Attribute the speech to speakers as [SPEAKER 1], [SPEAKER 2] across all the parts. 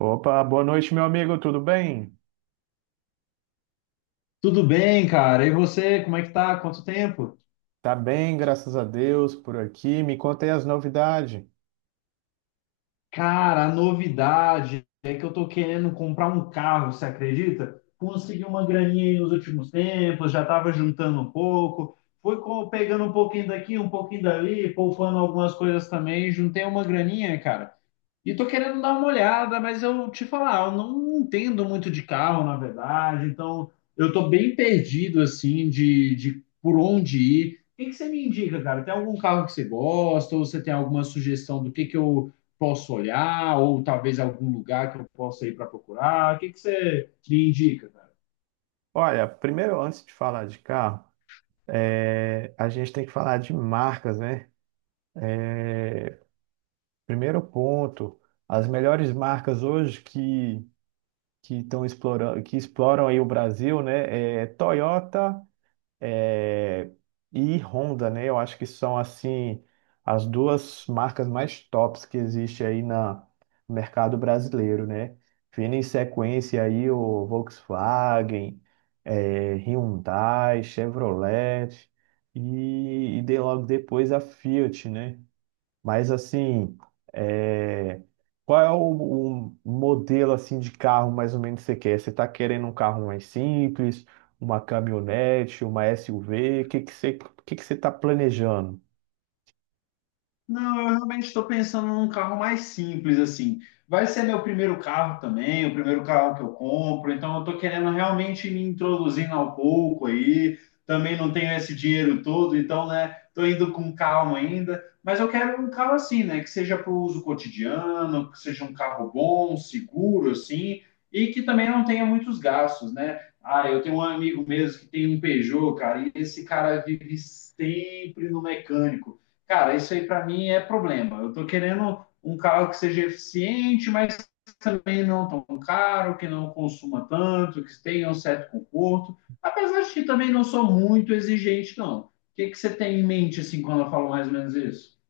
[SPEAKER 1] Opa, boa noite, meu amigo, tudo bem?
[SPEAKER 2] Tudo bem, cara? E você, como é que tá? Quanto tempo?
[SPEAKER 1] Tá bem, graças a Deus, por aqui. Me conta aí as novidades.
[SPEAKER 2] Cara, a novidade é que eu tô querendo comprar um carro, você acredita? Consegui uma graninha aí nos últimos tempos, já tava juntando um pouco, pegando um pouquinho daqui, um pouquinho dali, poupando algumas coisas também, juntei uma graninha, cara. E tô querendo dar uma olhada, mas eu te falar, eu não entendo muito de carro, na verdade, então eu tô bem perdido, assim, de por onde ir. O que que você me indica, cara? Tem algum carro que você gosta, ou você tem alguma sugestão do que eu posso olhar, ou talvez algum lugar que eu possa ir para procurar? O que que você me indica, cara?
[SPEAKER 1] Olha, primeiro, antes de falar de carro, a gente tem que falar de marcas, né? Primeiro ponto, as melhores marcas hoje que estão explorando, que exploram aí o Brasil, né? É Toyota é, e Honda, né? Eu acho que são assim as duas marcas mais tops que existe aí na no mercado brasileiro, né? Vindo em sequência aí o Volkswagen, é, Hyundai, Chevrolet e logo depois a Fiat, né? Mas assim, é, qual é o modelo assim de carro mais ou menos que você quer? Você está querendo um carro mais simples, uma caminhonete, uma SUV? O que que você está planejando?
[SPEAKER 2] Não, eu realmente estou pensando num carro mais simples, assim. Vai ser meu primeiro carro também, o primeiro carro que eu compro, então eu estou querendo realmente me introduzindo ao pouco aí. Também não tenho esse dinheiro todo, então, né, estou indo com calma ainda. Mas eu quero um carro assim, né, que seja para o uso cotidiano, que seja um carro bom, seguro, assim, e que também não tenha muitos gastos, né? Ah, eu tenho um amigo mesmo que tem um Peugeot, cara, e esse cara vive sempre no mecânico. Cara, isso aí para mim é problema. Eu tô querendo um carro que seja eficiente, mas também não tão caro, que não consuma tanto, que tenha um certo conforto. Apesar de que também não sou muito exigente, não. O que que você tem em mente assim quando eu falo mais ou menos isso?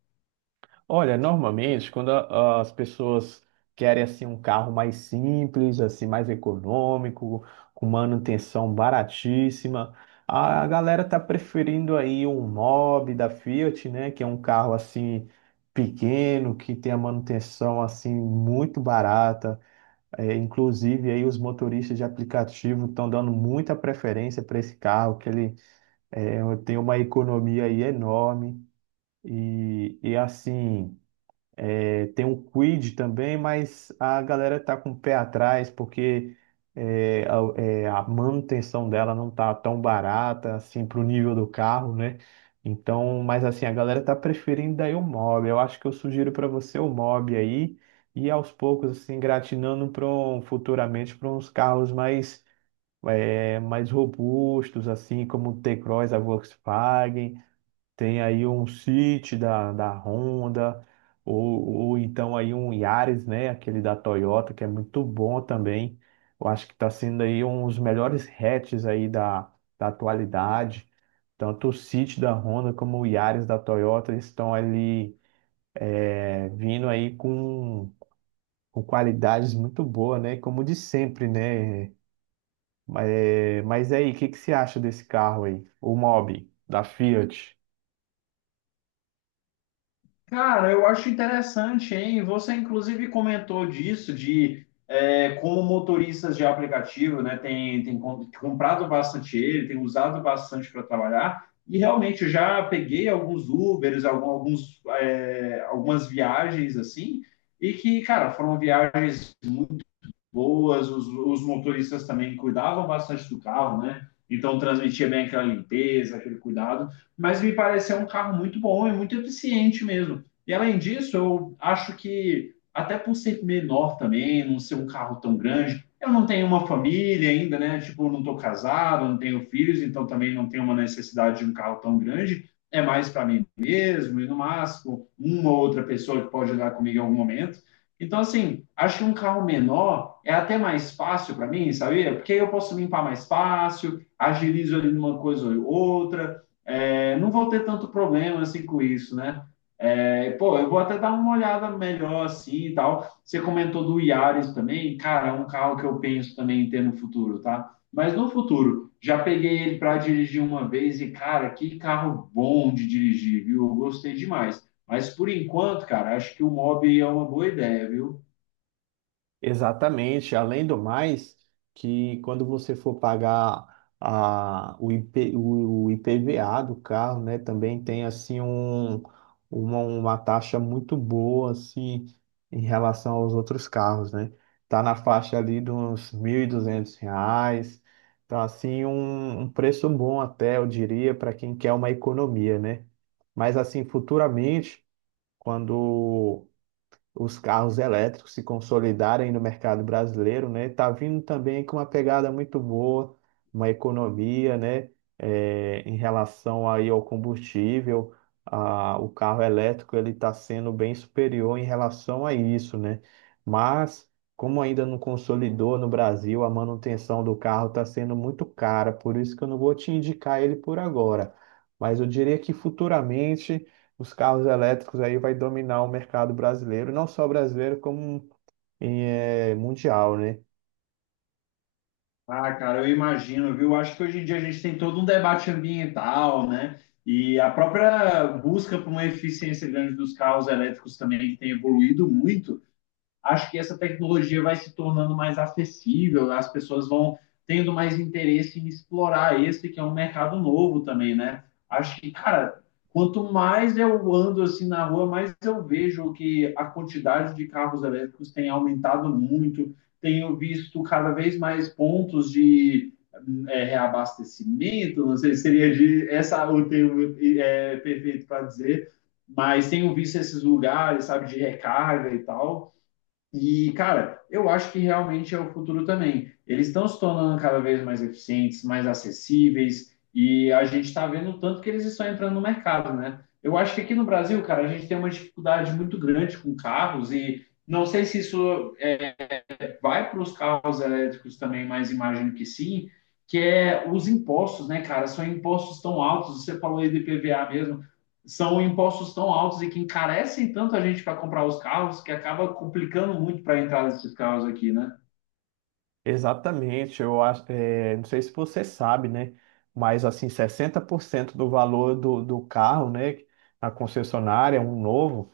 [SPEAKER 1] Olha, normalmente, as pessoas querem assim um carro mais simples, assim mais econômico, com manutenção baratíssima, a galera tá preferindo aí um Mobi da Fiat, né, que é um carro assim pequeno, que tem a manutenção assim muito barata. É, inclusive aí os motoristas de aplicativo estão dando muita preferência para esse carro, que ele é, tem uma economia aí enorme e assim tem um Quid também, mas a galera tá com o pé atrás porque a manutenção dela não tá tão barata assim pro nível do carro, né? Então, mas assim, a galera tá preferindo daí o Mob. Eu acho que eu sugiro para você o Mob aí e aos poucos assim gratinando para futuramente para uns carros mais robustos assim como o T-Cross, a Volkswagen. Tem aí um City da Honda, ou, ou então aí um Yaris, né? Aquele da Toyota, que é muito bom também. Eu acho que está sendo aí um dos melhores hatches aí da atualidade. Tanto o City da Honda como o Yaris da Toyota estão ali vindo aí com qualidades muito boas, né? Como de sempre, né? Mas aí, o que você acha desse carro aí? O Mobi, da Fiat.
[SPEAKER 2] Cara, eu acho interessante, hein? Você inclusive comentou disso, de é, como motoristas de aplicativo, né, comprado bastante ele, tem usado bastante para trabalhar, e realmente eu já peguei alguns Ubers, algumas viagens assim, e que, cara, foram viagens boas, os motoristas também cuidavam bastante do carro, né? Então transmitia bem aquela limpeza, aquele cuidado, mas me pareceu um carro muito bom e muito eficiente mesmo. E além disso, eu acho que até por ser menor também, não ser um carro tão grande, eu não tenho uma família ainda, né? Tipo, eu não estou casado, não tenho filhos, então também não tenho uma necessidade de um carro tão grande. É mais para mim mesmo e no máximo uma ou outra pessoa que pode andar comigo em algum momento. Então, assim, acho que um carro menor é até mais fácil para mim, sabia? Porque eu posso limpar mais fácil, agilizo ali numa coisa ou outra, é, não vou ter tanto problema assim com isso, né? É, pô, eu vou até dar uma olhada melhor assim e tal. Você comentou do Yaris também, cara, é um carro que eu penso também em ter no futuro, tá? Mas no futuro, já peguei ele para dirigir uma vez e, cara, que carro bom de dirigir, viu? Eu gostei demais. Mas por enquanto, cara, acho que o mob é uma boa ideia, viu?
[SPEAKER 1] Exatamente. Além do mais, que quando você for pagar a, o, IP, o, o IPVA do carro, né, também tem assim uma taxa muito boa assim em relação aos outros carros, né? Tá na faixa ali de uns R$ 1.200. Tá assim um preço bom até, eu diria, para quem quer uma economia, né? Mas assim, futuramente, quando os carros elétricos se consolidarem no mercado brasileiro, né? Tá vindo também com uma pegada muito boa, uma economia, né? É, em relação aí ao combustível, o carro elétrico ele está sendo bem superior em relação a isso, né? Mas como ainda não consolidou no Brasil, a manutenção do carro está sendo muito cara, por isso que eu não vou te indicar ele por agora. Mas eu diria que futuramente os carros elétricos aí vai dominar o mercado brasileiro, não só brasileiro, como mundial, né?
[SPEAKER 2] Ah, cara, eu imagino, viu? Acho que hoje em dia a gente tem todo um debate ambiental, né? E a própria busca por uma eficiência grande dos carros elétricos também, que tem evoluído muito, acho que essa tecnologia vai se tornando mais acessível, as pessoas vão tendo mais interesse em explorar esse que é um mercado novo também, né? Acho que, cara, quanto mais eu ando assim na rua, mais eu vejo que a quantidade de carros elétricos tem aumentado muito. Tenho visto cada vez mais pontos de reabastecimento, não sei se seria de, essa o termo é, perfeito para dizer, mas tenho visto esses lugares, sabe, de recarga e tal. E, cara, eu acho que realmente é o futuro também. Eles estão se tornando cada vez mais eficientes, mais acessíveis, e a gente está vendo o tanto que eles estão entrando no mercado, né? Eu acho que aqui no Brasil, cara, a gente tem uma dificuldade muito grande com carros, e não sei se isso vai para os carros elétricos também, mas imagino que sim, que é os impostos, né, cara? São impostos tão altos, você falou aí de PVA mesmo, são impostos tão altos e que encarecem tanto a gente para comprar os carros que acaba complicando muito para a entrada desses carros aqui, né?
[SPEAKER 1] Exatamente, eu acho, não sei se você sabe, né? Mas assim, 60% do valor do carro, né? Na concessionária, um novo,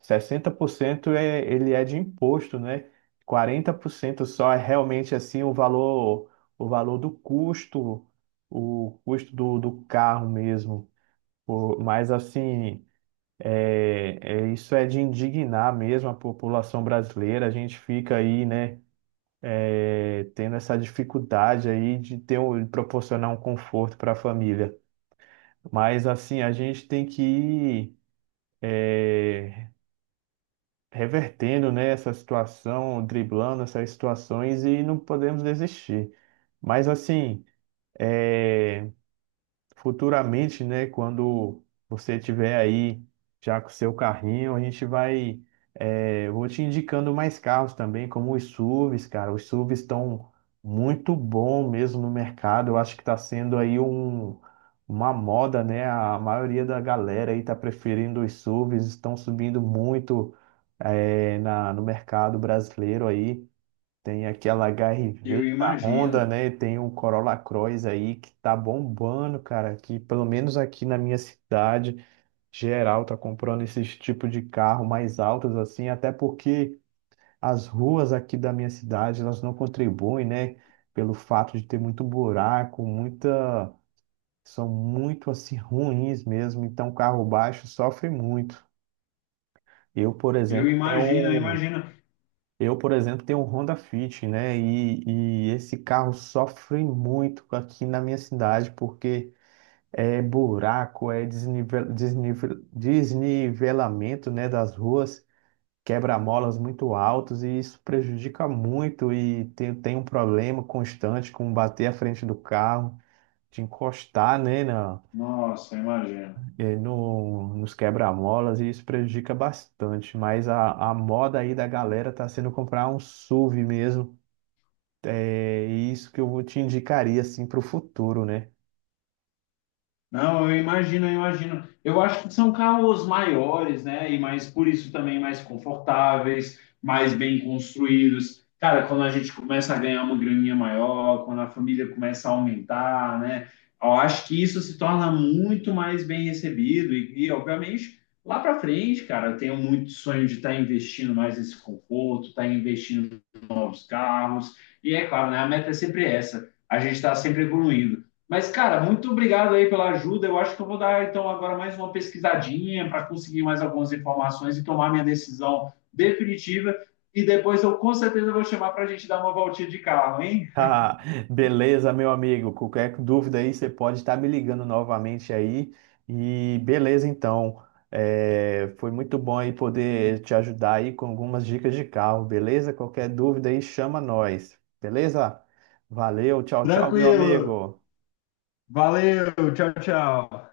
[SPEAKER 1] 60% ele é de imposto, né? 40% só é realmente assim o valor do custo, o custo do carro mesmo. Pô, mas assim, isso é de indignar mesmo a população brasileira. A gente fica aí, né, é, tendo essa dificuldade aí de ter de proporcionar um conforto para a família. Mas assim, a gente tem que ir é, revertendo, né, essa situação, driblando essas situações e não podemos desistir. Mas assim, é. Futuramente, né, quando você tiver aí já com o seu carrinho, a gente vai, é, vou te indicando mais carros também, como os SUVs, cara. Os SUVs estão muito bom mesmo no mercado. Eu acho que está sendo aí uma moda, né? A maioria da galera aí está preferindo os SUVs, estão subindo muito, no mercado brasileiro aí. Tem aquela H R
[SPEAKER 2] Eu
[SPEAKER 1] V da Honda,
[SPEAKER 2] imagino,
[SPEAKER 1] né? Tem o Corolla Cross aí que tá bombando, cara. Que pelo menos aqui na minha cidade, geral tá comprando esses tipos de carro mais altos assim, até porque as ruas aqui da minha cidade, elas não contribuem, né? Pelo fato de ter muito buraco, muita... São muito assim ruins mesmo, então carro baixo sofre muito. Eu, por
[SPEAKER 2] eu
[SPEAKER 1] exemplo, tenho
[SPEAKER 2] imagino, eu
[SPEAKER 1] um
[SPEAKER 2] imagino.
[SPEAKER 1] Eu, por exemplo, tenho um Honda Fit, né? E esse carro sofre muito aqui na minha cidade, porque é buraco, é desnivel, desnivelamento, né, das ruas, quebra-molas muito altos, e isso prejudica muito. E tem um problema constante com bater a frente do carro, de encostar, né, na,
[SPEAKER 2] Nossa, eu imagino.
[SPEAKER 1] eh, no, nos quebra-molas, e isso prejudica bastante. Mas a moda aí da galera tá sendo comprar um SUV mesmo. É é isso que eu te indicaria assim para o futuro, né?
[SPEAKER 2] Não, eu imagino, eu imagino. Eu acho que são carros maiores, né? E mais, por isso também mais confortáveis, mais bem construídos. Cara, quando a gente começa a ganhar uma graninha maior, quando a família começa a aumentar, né? Eu acho que isso se torna muito mais bem recebido. Obviamente, lá para frente, cara, eu tenho muito sonho de estar investindo mais nesse conforto, estar investindo os carros. E é claro, né, a meta é sempre essa. A gente está sempre evoluindo. Mas, cara, muito obrigado aí pela ajuda. Eu acho que eu vou dar, então, agora mais uma pesquisadinha para conseguir mais algumas informações e tomar minha decisão definitiva. E depois eu com certeza vou chamar para a gente dar uma voltinha de carro, hein?
[SPEAKER 1] Ah, beleza, meu amigo. Qualquer dúvida aí, você pode estar me ligando novamente aí. E beleza, então. É, foi muito bom aí poder te ajudar aí com algumas dicas de carro, beleza? Qualquer dúvida aí, chama nós, beleza? Valeu, tchau, tchau, meu
[SPEAKER 2] Tranquilo.
[SPEAKER 1] amigo.
[SPEAKER 2] Valeu. Tchau, tchau.